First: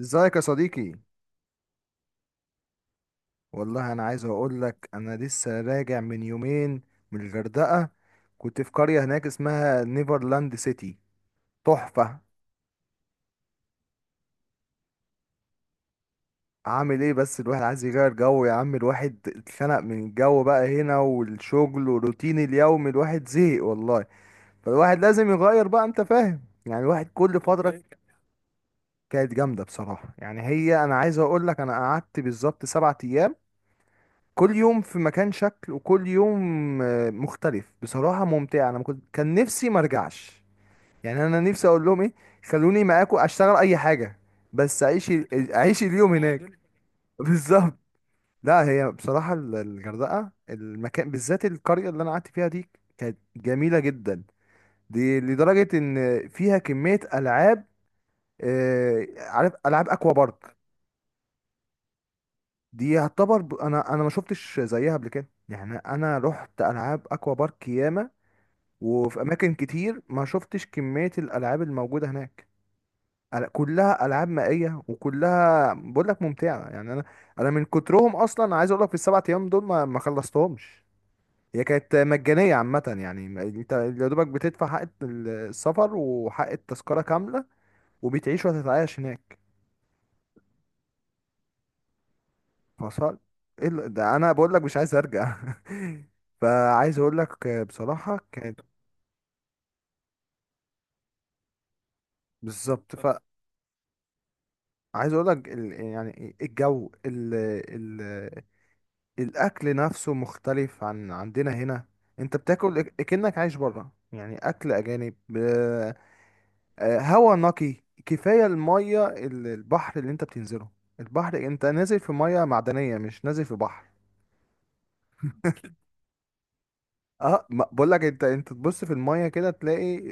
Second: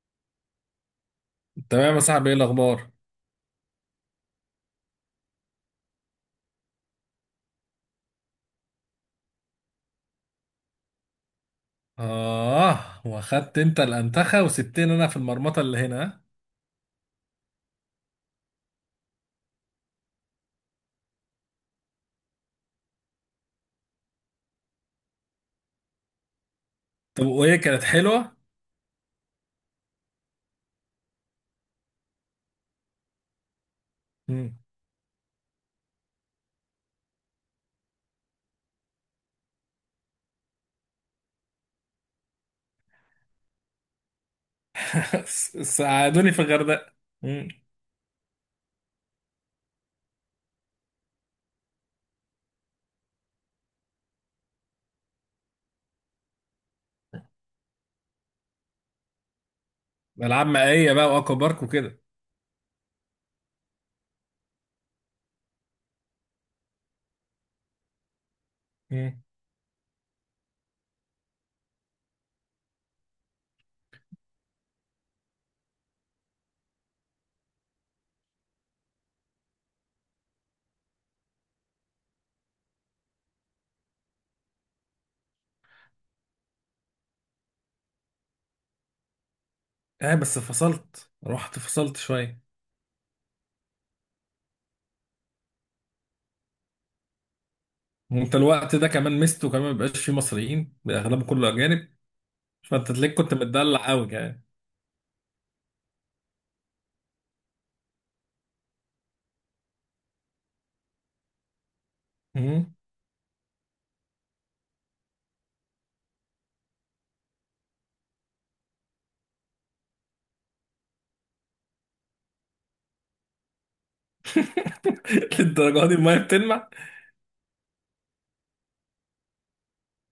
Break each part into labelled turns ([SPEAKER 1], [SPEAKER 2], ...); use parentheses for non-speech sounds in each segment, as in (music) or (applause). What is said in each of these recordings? [SPEAKER 1] ازيك يا صديقي؟
[SPEAKER 2] تمام يا صاحبي، ايه الاخبار؟
[SPEAKER 1] والله انا عايز اقول لك انا لسه راجع من يومين، من الغردقه. كنت في قريه هناك اسمها نيفرلاند سيتي، تحفه.
[SPEAKER 2] اه، واخدت انت الانتخه وسبتني انا في المرمطه اللي هنا، ها؟
[SPEAKER 1] عامل ايه، بس الواحد عايز يغير جو يا عم. الواحد اتخنق من الجو بقى هنا، والشغل والروتين اليومي، الواحد زهق والله. فالواحد لازم يغير بقى، انت فاهم، يعني الواحد
[SPEAKER 2] طب،
[SPEAKER 1] كل
[SPEAKER 2] وايه
[SPEAKER 1] فتره.
[SPEAKER 2] كانت حلوه؟
[SPEAKER 1] كانت جامده بصراحه. يعني هي، انا عايز اقول لك، انا قعدت بالظبط 7 ايام. كل
[SPEAKER 2] مم.
[SPEAKER 1] يوم في مكان شكل، وكل يوم مختلف، بصراحة ممتعة. انا ما كنت كان نفسي ما ارجعش. يعني انا نفسي اقول لهم ايه، خلوني معاكم اشتغل اي حاجة. بس
[SPEAKER 2] (laughs)
[SPEAKER 1] اعيش اليوم الحياة
[SPEAKER 2] ساعدوني
[SPEAKER 1] هناك. (laughs)
[SPEAKER 2] في
[SPEAKER 1] دول.
[SPEAKER 2] الغردقه. مم.
[SPEAKER 1] بالظبط. لا، هي بصراحة الغردقة، المكان بالذات القرية اللي انا قعدت فيها دي، كانت جميلة جدا. دي لدرجة ان فيها كمية العاب. عارف العاب اكوا
[SPEAKER 2] العاب
[SPEAKER 1] بارك؟
[SPEAKER 2] مائيه بقى، واكوا بارك وكده.
[SPEAKER 1] دي يعتبر، انا ما شفتش زيها قبل كده، يعني انا رحت العاب اكوا بارك ياما. وفي
[SPEAKER 2] مم.
[SPEAKER 1] اماكن كتير ما شفتش كمية الالعاب الموجودة هناك. كلها العاب مائية، وكلها بقول لك ممتعة، يعني انا. انا من كترهم اصلا، عايز اقول لك في السبع ايام دول ما خلصتهمش. هي كانت مجانية عامة، يعني انت يا دوبك بتدفع حق السفر وحق التذكرة كاملة، وبتعيش وتتعايش هناك.
[SPEAKER 2] اه بس فصلت، رحت فصلت شويه.
[SPEAKER 1] فصل. ايه ده، انا بقول لك مش عايز ارجع. (laughs) فعايز اقول لك بصراحة
[SPEAKER 2] وانت
[SPEAKER 1] كانت.
[SPEAKER 2] الوقت ده كمان مستو، كمان مبقاش فيه مصريين، اغلبه كله اجانب، فانت
[SPEAKER 1] بالظبط.
[SPEAKER 2] تلاقيك كنت متدلع قوي يعني.
[SPEAKER 1] عايز اقول لك يعني الجو ال... الاكل نفسه مختلف عن عندنا هنا. انت
[SPEAKER 2] مم.
[SPEAKER 1] بتاكل كأنك عايش بره، يعني اكل اجانب. هوا نقي. كفايه الميه، البحر اللي انت بتنزله. البحر انت نازل في ميه معدنيه، مش نازل في بحر.
[SPEAKER 2] (laughs) للدرجه دي الميه بتلمع؟
[SPEAKER 1] اه، بقول لك، انت تبص في الميه كده تلاقي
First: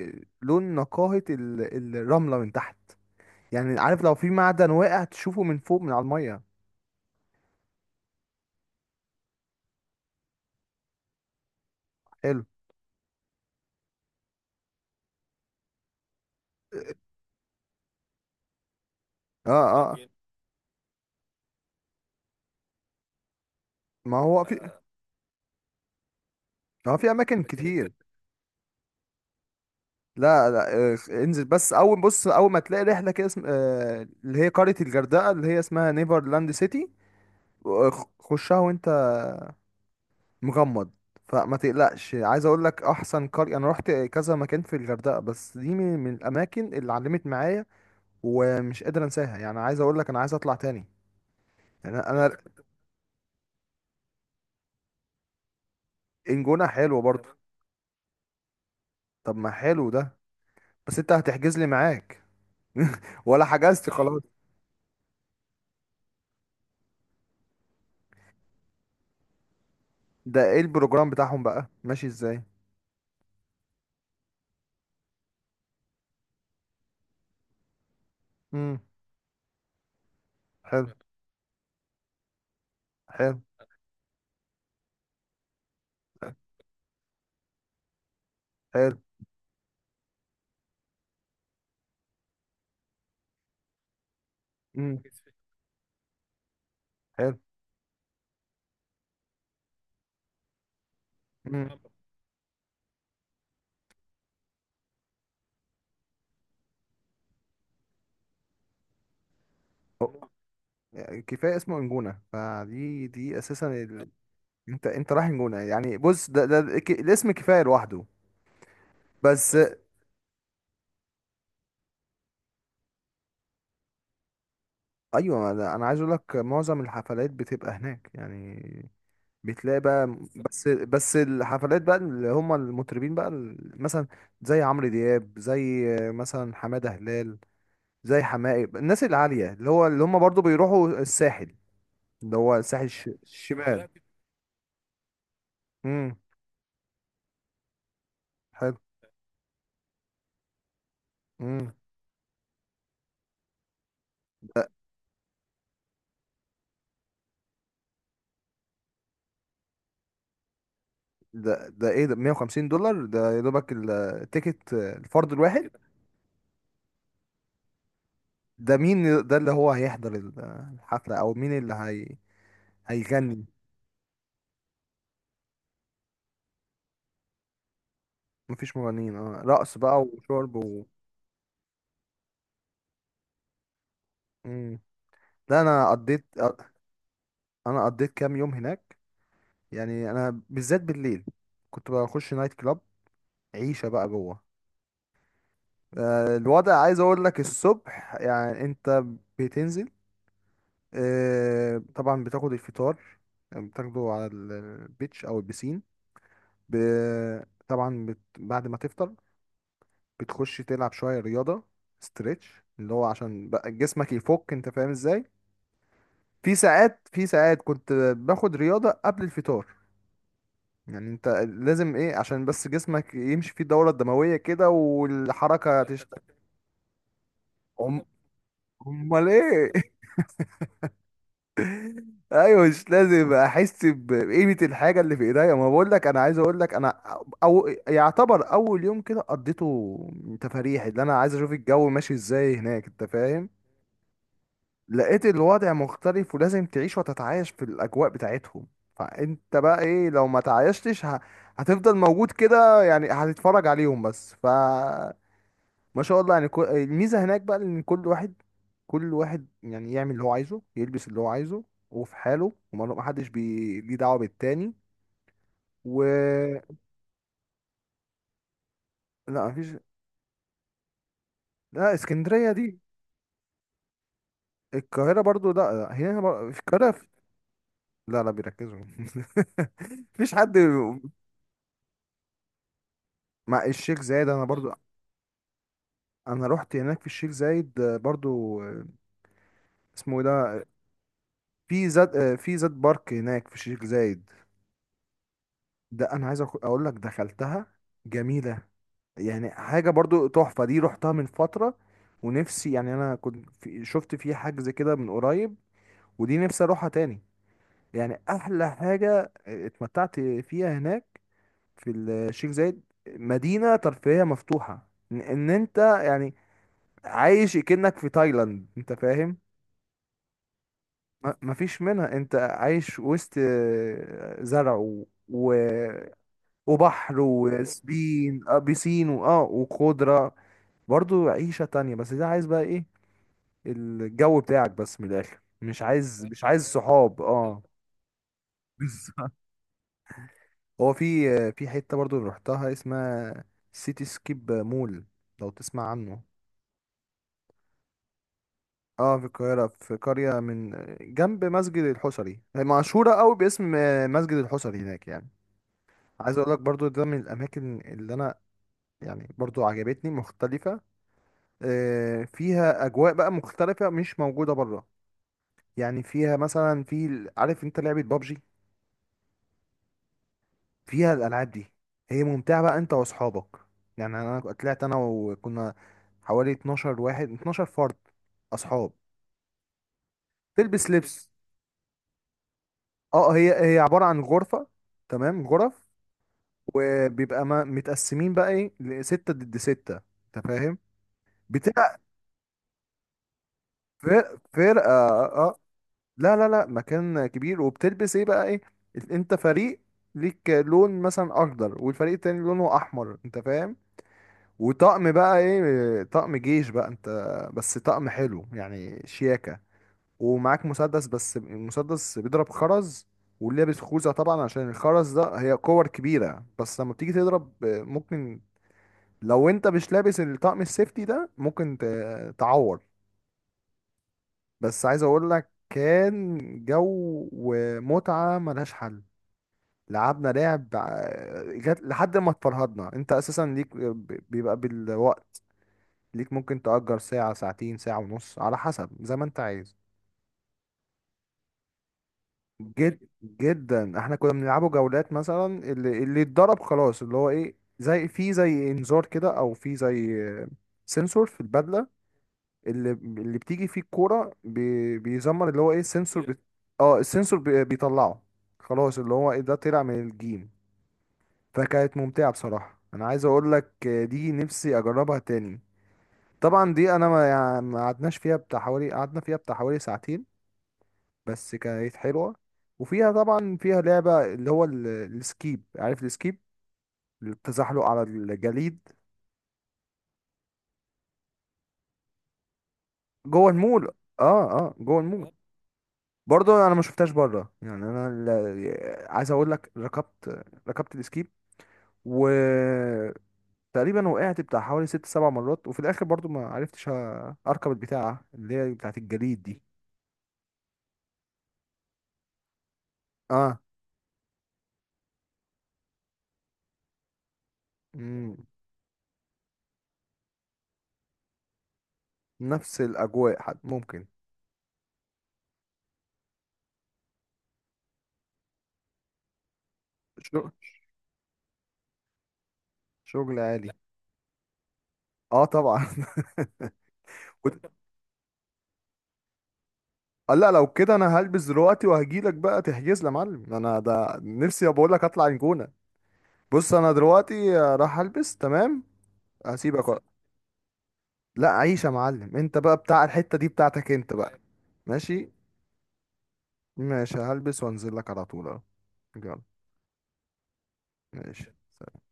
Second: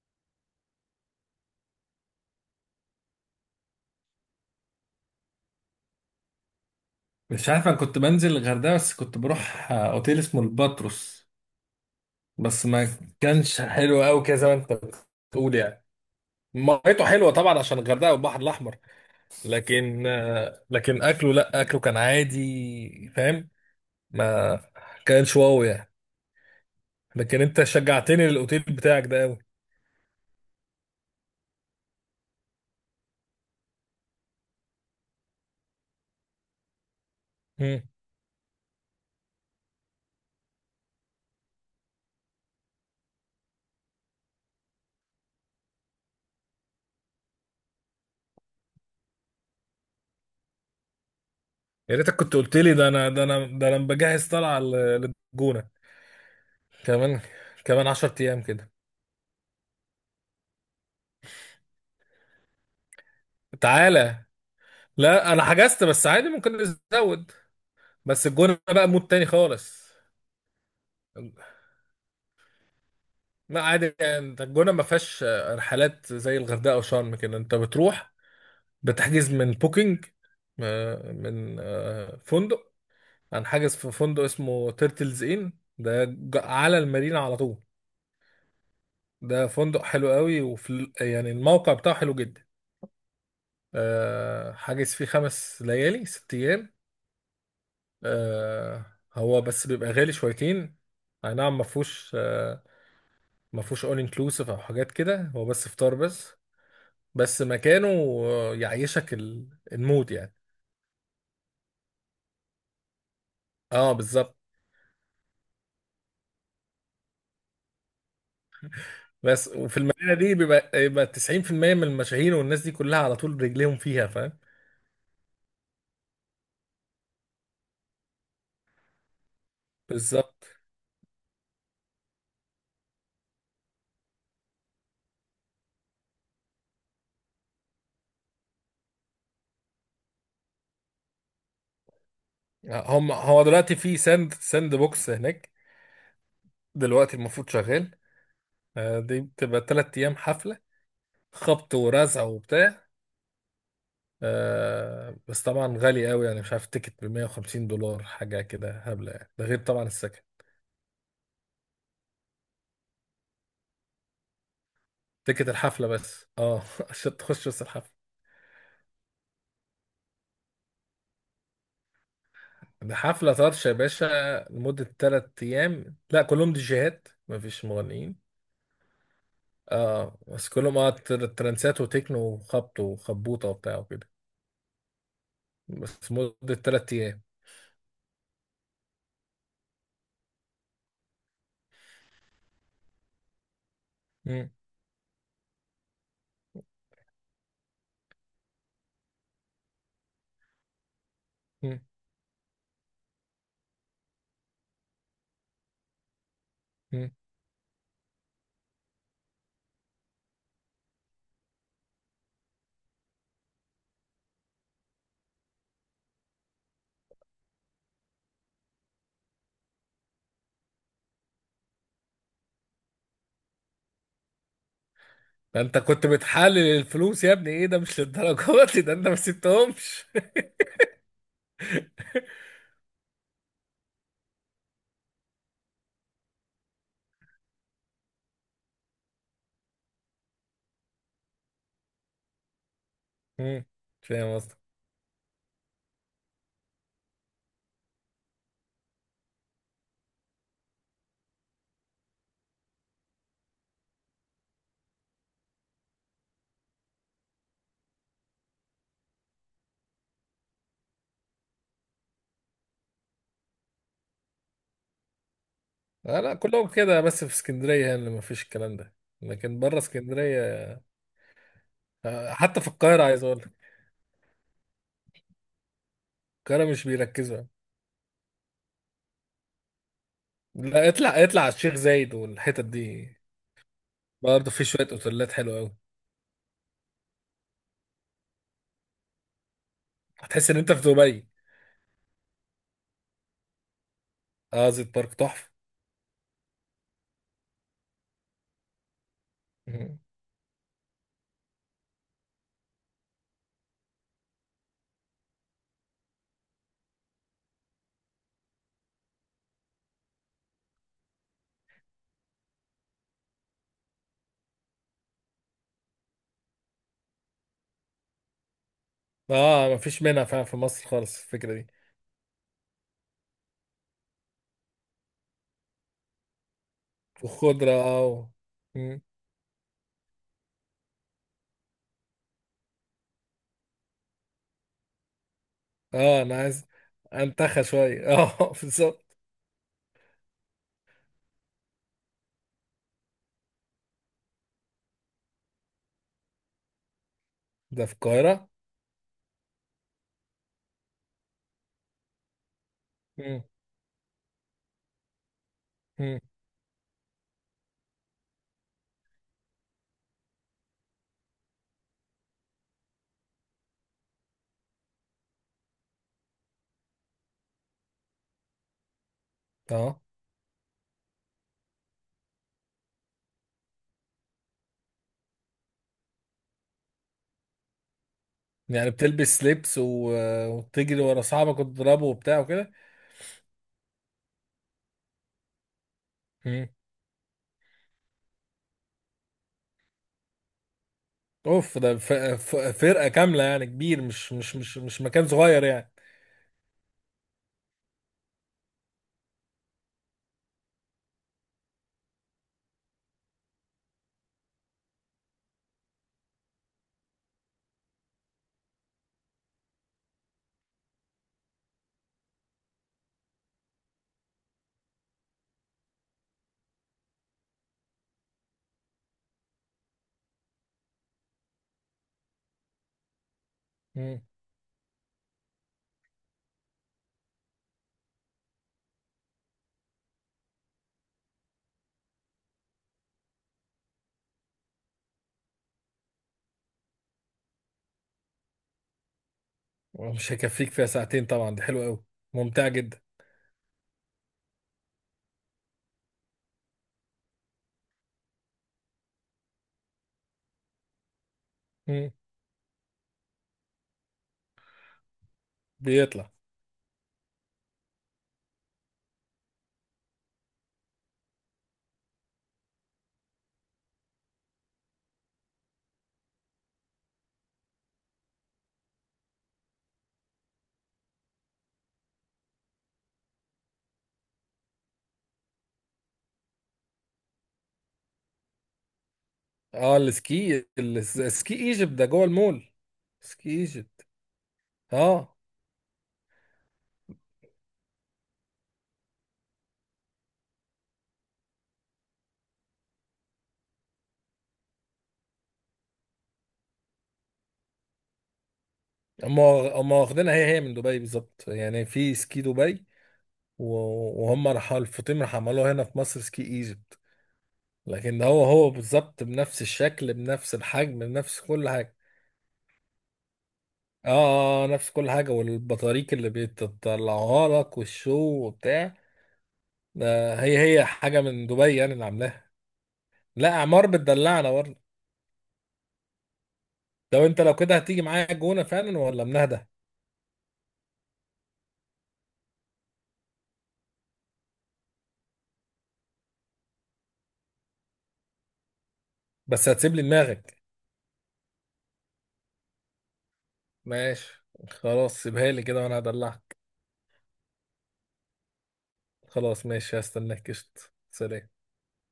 [SPEAKER 1] لون نقاهه الرمله من تحت. يعني عارف، لو في معدن واقع تشوفه من فوق، من على الميه.
[SPEAKER 2] مش عارف، انا كنت بنزل الغردقه بس كنت بروح اوتيل اسمه الباتروس.
[SPEAKER 1] حلو.
[SPEAKER 2] بس ما كانش حلو قوي كده زي ما انت بتقول يعني. ميته حلوه طبعا عشان الغردقه والبحر الاحمر.
[SPEAKER 1] اه. اه.
[SPEAKER 2] لكن اكله، لا اكله كان عادي، فاهم؟
[SPEAKER 1] ما هو
[SPEAKER 2] ما
[SPEAKER 1] في.
[SPEAKER 2] كانش واو يعني.
[SPEAKER 1] اه، في
[SPEAKER 2] لكن
[SPEAKER 1] اماكن
[SPEAKER 2] انت
[SPEAKER 1] كتير.
[SPEAKER 2] شجعتني للاوتيل بتاعك ده قوي.
[SPEAKER 1] لا، لا، انزل. بس اول، بص اول ما تلاقي رحله كده اسم... آه، اللي هي قريه الغردقه اللي هي اسمها نيفرلاند سيتي.
[SPEAKER 2] مم.
[SPEAKER 1] خشها وانت مغمض. فما تقلقش، عايز اقول لك احسن قريه. انا رحت كذا مكان في الغردقه، بس دي من الاماكن اللي علمت معايا، ومش قادر انساها. يعني عايز اقول لك انا عايز اطلع تاني.
[SPEAKER 2] يا
[SPEAKER 1] يعني
[SPEAKER 2] ريتك
[SPEAKER 1] انا.
[SPEAKER 2] كنت قلت لي، ده انا بجهز طلعه للجونه.
[SPEAKER 1] الجونه حلوه
[SPEAKER 2] كمان
[SPEAKER 1] برضه.
[SPEAKER 2] كمان 10 ايام كده.
[SPEAKER 1] طب، ما حلو ده. بس انت هتحجز لي معاك؟ (laughs) ولا حجزت خلاص؟
[SPEAKER 2] تعالى، لا انا حجزت بس عادي ممكن نزود. بس الجونه بقى مود تاني خالص.
[SPEAKER 1] ده ايه البروجرام بتاعهم بقى، ماشي ازاي؟
[SPEAKER 2] ما عادي يعني، انت الجونه ما فيهاش رحلات زي الغردقه وشرم كده. انت بتروح
[SPEAKER 1] مم.
[SPEAKER 2] بتحجز من بوكينج،
[SPEAKER 1] حلو.
[SPEAKER 2] من فندق.
[SPEAKER 1] حلو.
[SPEAKER 2] هنحجز في فندق اسمه تيرتلز ان. ده على المارينا على طول.
[SPEAKER 1] حلو.
[SPEAKER 2] ده فندق حلو قوي، وفي يعني الموقع بتاعه حلو جدا. حاجز
[SPEAKER 1] امم.
[SPEAKER 2] فيه 5 ليالي 6 ايام.
[SPEAKER 1] حلو.
[SPEAKER 2] آه، هو بس بيبقى غالي شويتين. اي نعم، ما
[SPEAKER 1] امم.
[SPEAKER 2] فيهوش آه، ما فيهوش اول انكلوسيف او حاجات كده، هو بس فطار بس. بس مكانه يعيشك المود
[SPEAKER 1] أو-
[SPEAKER 2] يعني.
[SPEAKER 1] يعني كفايه اسمه انجونه. فدي، دي اساسا
[SPEAKER 2] اه بالظبط.
[SPEAKER 1] انت رايح انجونه، يعني بص، ده الاسم كفايه لوحده.
[SPEAKER 2] بس
[SPEAKER 1] بس.
[SPEAKER 2] وفي المدينه دي يبقى 90% من المشاهير، والناس دي كلها على طول رجليهم فيها، فاهم؟
[SPEAKER 1] ايوه، ده انا عايز اقول لك معظم الحفلات بتبقى هناك يعني. بتلاقي بقى، م-
[SPEAKER 2] بالظبط.
[SPEAKER 1] بس بس الحفلات بقى اللي هم المطربين بقى مثلا زي عمرو دياب، زي مثلا حماده هلال، زي حماقي، الناس العاليه اللي هم برضو بيروحوا الساحل، اللي هو الساحل
[SPEAKER 2] هم هو دلوقتي
[SPEAKER 1] الشمال.
[SPEAKER 2] في ساند ساند بوكس هناك، دلوقتي المفروض شغال.
[SPEAKER 1] حلو.
[SPEAKER 2] دي بتبقى 3 ايام حفله،
[SPEAKER 1] امم.
[SPEAKER 2] خبط ورزع وبتاع.
[SPEAKER 1] ده
[SPEAKER 2] بس طبعا غالي قوي يعني، مش عارف تيكت ب $150 حاجه كده هبله يعني، ده غير طبعا السكن.
[SPEAKER 1] ده ايه ده؟ $150، ده يا دوبك التيكت الفرد
[SPEAKER 2] تيكت
[SPEAKER 1] الواحد.
[SPEAKER 2] الحفله بس، اه، (laughs) عشان تخش بس الحفله.
[SPEAKER 1] ده مين ده اللي هو هيحضر الحفلة، او مين اللي هي
[SPEAKER 2] ده حفلة
[SPEAKER 1] هيغني؟
[SPEAKER 2] طرش يا باشا، لمدة 3 أيام. لا كلهم ديجيهات، مفيش مغنيين.
[SPEAKER 1] مفيش مغنيين؟ اه، رقص بقى
[SPEAKER 2] اه بس
[SPEAKER 1] وشرب
[SPEAKER 2] كلهم،
[SPEAKER 1] و...
[SPEAKER 2] ترانسات وتكنو وخبط وخبوطة وبتاع وكده.
[SPEAKER 1] امم. لا، انا
[SPEAKER 2] بس
[SPEAKER 1] قضيت.
[SPEAKER 2] مدة 3 أيام.
[SPEAKER 1] انا قضيت كام يوم هناك. يعني انا بالذات بالليل كنت بخش نايت كلاب، عيشة بقى جوه.
[SPEAKER 2] مم،
[SPEAKER 1] الوضع، عايز اقول لك الصبح، يعني انت بتنزل.
[SPEAKER 2] مم،
[SPEAKER 1] طبعا بتاخد الفطار، يعني بتاخده على البيتش او البسين. ب...
[SPEAKER 2] مم.
[SPEAKER 1] طبعا بعد ما تفطر بتخش تلعب شويه رياضه، ستريتش، اللي هو عشان بقى جسمك يفك، انت فاهم ازاي. في ساعات، في ساعات كنت باخد رياضه قبل الفطار. يعني انت لازم ايه، عشان بس جسمك يمشي فيه الدوره الدمويه كده
[SPEAKER 2] ده أنت
[SPEAKER 1] والحركه
[SPEAKER 2] كنت
[SPEAKER 1] تشتغل.
[SPEAKER 2] بتحلل الفلوس يا ابني، إيه ده؟
[SPEAKER 1] (laughs)
[SPEAKER 2] مش
[SPEAKER 1] أم-
[SPEAKER 2] للدرجات دي، ده أنت ما
[SPEAKER 1] امال ايه؟
[SPEAKER 2] سبتهمش.
[SPEAKER 1] ايوه، مش لازم احس بقيمه الحاجه اللي في ايديا. ما بقول لك، انا عايز اقول لك انا او يعتبر اول يوم كده قضيته تفاريح، اللي انا عايز اشوف الجو ماشي ازاي هناك، انت
[SPEAKER 2] (laughs)
[SPEAKER 1] فاهم.
[SPEAKER 2] مم، فاهم قصدك.
[SPEAKER 1] لقيت الوضع مختلف، ولازم تعيش وتتعايش في الاجواء بتاعتهم. فانت بقى ايه، لو ما تعايشتش هتفضل موجود كده، يعني هتتفرج عليهم بس، ف... ما شاء الله. يعني الميزة هناك بقى ان كل واحد، كل واحد يعني يعمل اللي هو عايزه، يلبس اللي هو عايزه، وفي حاله، وما ما حدش ليه دعوة بالتاني.
[SPEAKER 2] آه لا، كلهم
[SPEAKER 1] و...
[SPEAKER 2] كده، بس في اسكندرية هنا اللي مفيش الكلام ده.
[SPEAKER 1] لا،
[SPEAKER 2] لكن
[SPEAKER 1] مفيش.
[SPEAKER 2] بره اسكندرية،
[SPEAKER 1] لا، اسكندرية
[SPEAKER 2] حتى في
[SPEAKER 1] دي،
[SPEAKER 2] القاهرة عايز أقول لك،
[SPEAKER 1] القاهرة برضو، لا، لا، هنا في
[SPEAKER 2] القاهرة مش
[SPEAKER 1] القاهرة
[SPEAKER 2] بيركزوا.
[SPEAKER 1] لا، لا، بيركزوا. (laughs) مفيش حد.
[SPEAKER 2] لا، اطلع على الشيخ زايد والحتت دي.
[SPEAKER 1] مع الشيخ زايد انا
[SPEAKER 2] برضه في
[SPEAKER 1] برضو.
[SPEAKER 2] شويه اوتيلات حلوه قوي.
[SPEAKER 1] انا رحت هناك في الشيخ زايد برضو. اسمه ايه
[SPEAKER 2] هتحس ان
[SPEAKER 1] ده؟
[SPEAKER 2] انت في دبي.
[SPEAKER 1] في زاد بارك هناك في الشيخ زايد.
[SPEAKER 2] اه زيت بارك تحفه.
[SPEAKER 1] ده انا عايز اقول لك دخلتها، جميلة. يعني حاجة
[SPEAKER 2] مم.
[SPEAKER 1] برضو تحفة، دي رحتها من فترة. ونفسي، يعني انا كنت في شفت فيه حجز كده من قريب، ودي نفسي اروحها تاني. يعني احلى حاجة اتمتعت فيها هناك في الشيخ زايد، مدينة ترفيهية مفتوحة، إن انت يعني عايش كأنك في تايلاند، انت فاهم.
[SPEAKER 2] اه مفيش منها فعلا في مصر خالص الفكره دي.
[SPEAKER 1] مفيش منها. انت عايش وسط زرع وبحر
[SPEAKER 2] وخضره
[SPEAKER 1] وسبين آه،
[SPEAKER 2] مم.
[SPEAKER 1] بيسين وخضرة. برضو عيشة تانية، بس ده عايز بقى ايه، الجو بتاعك بس من الاخر، مش
[SPEAKER 2] اه
[SPEAKER 1] عايز
[SPEAKER 2] انا
[SPEAKER 1] مش عايز
[SPEAKER 2] عايز
[SPEAKER 1] بالظبط صحاب. اه.
[SPEAKER 2] انتخى شويه (laughs) بالظبط.
[SPEAKER 1] بالظبط. هو في، في حته برضو رحتها اسمها سيتي سكيب مول، لو تسمع عنه.
[SPEAKER 2] ده في القاهره؟
[SPEAKER 1] اه، في القاهره، في قريه من جنب مسجد الحصري. هي مشهوره قوي
[SPEAKER 2] مم.
[SPEAKER 1] باسم مسجد الحصري هناك يعني.
[SPEAKER 2] مم.
[SPEAKER 1] عايز اقول لك برضو، ده من الاماكن اللي انا يعني برضو عجبتني، مختلفه. فيها اجواء بقى مختلفه، مش موجوده بره. يعني فيها مثلا، في، عارف انت لعبه بابجي؟
[SPEAKER 2] اه
[SPEAKER 1] فيها الالعاب دي. هي ممتعه بقى انت واصحابك. يعني انا طلعت انا وكنا حوالي 12 واحد، 12 فرد،
[SPEAKER 2] يعني
[SPEAKER 1] اصحاب.
[SPEAKER 2] بتلبس لبس،
[SPEAKER 1] تلبس
[SPEAKER 2] وتجري ورا
[SPEAKER 1] لبس.
[SPEAKER 2] صاحبك وتضربه وبتاع وكده.
[SPEAKER 1] اه، هي عباره عن غرفه، تمام، غرف.
[SPEAKER 2] مم.
[SPEAKER 1] وبيبقى ما متقسمين بقى ايه، لستة ضد ستة انت فاهم.
[SPEAKER 2] اوف،
[SPEAKER 1] بتبقى
[SPEAKER 2] فرقه كامله يعني، كبير، مش مش مش
[SPEAKER 1] فرقه
[SPEAKER 2] مش
[SPEAKER 1] اه.
[SPEAKER 2] مكان صغير يعني.
[SPEAKER 1] لا، لا، لا، مكان كبير. وبتلبس ايه بقى ايه، انت فريق، ليك لون مثلا اخضر، والفريق التاني لونه احمر، انت فاهم. وطقم بقى ايه، طقم جيش بقى انت، بس طقم حلو يعني، شياكة. ومعاك مسدس، بس المسدس بيضرب خرز. ولابس خوذة طبعا، عشان الخرز ده هي كور كبيرة، بس لما بتيجي تضرب ممكن، لو انت مش لابس الطقم السيفتي ده، ممكن تعور. بس عايز اقول لك، كان جو ومتعة ملهاش حل. لعبنا لعب جت لحد ما اتفرهدنا. انت اساسا ليك، بيبقى بالوقت، ليك ممكن تأجر ساعة، ساعتين، ساعة ونص، على حسب زي ما انت عايز.
[SPEAKER 2] مش هيكفيك فيها ساعتين طبعا، دي حلوة قوي، ممتعة
[SPEAKER 1] جد
[SPEAKER 2] جدا.
[SPEAKER 1] جدا، احنا كنا بنلعبه جولات مثلا. اللي اتضرب خلاص، اللي هو ايه، زي في، زي انذار كده، او في زي سنسور في البدلة.
[SPEAKER 2] مم.
[SPEAKER 1] اللي بتيجي فيه الكورة بيزمر، اللي هو ايه السنسور
[SPEAKER 2] بيطلع.
[SPEAKER 1] اه، السنسور بيطلعه. خلاص، اللي هو ايه، ده طلع من الجيم. فكانت ممتعة بصراحة. انا عايز اقول لك، دي نفسي اجربها تاني. طبعا دي انا ما يعني ما قعدناش فيها بتاع حوالي، قعدنا فيها بتاع حوالي ساعتين. بس كانت حلوة. وفيها طبعا فيها لعبة، اللي هو السكيب، عارف السكيب؟ التزحلق على الجليد.
[SPEAKER 2] اه، السكي السكي ايجيبت ده جوه المول. سكي
[SPEAKER 1] جوه المول.
[SPEAKER 2] ايجيبت.
[SPEAKER 1] اه، اه، جوه المول.
[SPEAKER 2] اه.
[SPEAKER 1] برضه انا ما شفتهاش بره، يعني انا عايز اقول لك ركبت السكيب. وتقريبا وقعت بتاع حوالي ست سبع مرات، وفي الاخر برضه ما عرفتش اركب البتاعة اللي هي بتاعت
[SPEAKER 2] هم
[SPEAKER 1] الجليد دي.
[SPEAKER 2] هم واخدينها، هي هي من دبي بالظبط، يعني في سكي دبي.
[SPEAKER 1] اه.
[SPEAKER 2] وهم راحوا الفطيم، راح عملوها هنا في مصر سكي ايجيبت. لكن ده
[SPEAKER 1] مم.
[SPEAKER 2] هو هو بالظبط بنفس الشكل بنفس الحجم بنفس كل حاجة.
[SPEAKER 1] نفس الاجواء. حد ممكن.
[SPEAKER 2] اه، نفس كل حاجة، والبطاريق اللي بيطلعوها لك والشو وبتاع. ده
[SPEAKER 1] شغل.
[SPEAKER 2] هي هي حاجة من دبي يعني اللي عاملاها.
[SPEAKER 1] شغل
[SPEAKER 2] لا
[SPEAKER 1] عالي.
[SPEAKER 2] اعمار بتدلعنا برضه.
[SPEAKER 1] اه، طبعا. (laughs)
[SPEAKER 2] لو انت، لو كده هتيجي معايا الجونه فعلا ولا منهدة؟
[SPEAKER 1] قال لا، لو كده انا هلبس دلوقتي وهجيلك بقى تحجز لي يا معلم. انا ده نفسي بقول لك اطلع الجونه. بص، انا دلوقتي راح البس تمام.
[SPEAKER 2] بس
[SPEAKER 1] هسيبك
[SPEAKER 2] هتسيب لي
[SPEAKER 1] وقت.
[SPEAKER 2] دماغك؟
[SPEAKER 1] لا، عيش يا معلم، انت بقى بتاع الحته دي، بتاعتك انت بقى.
[SPEAKER 2] ماشي، خلاص
[SPEAKER 1] ماشي.
[SPEAKER 2] سيبها لي كده وانا هدلعك.
[SPEAKER 1] ماشي، هلبس وانزل لك على طول اهو. يلا.
[SPEAKER 2] خلاص ماشي، هستناك، قشط، سلام.
[SPEAKER 1] ماشي.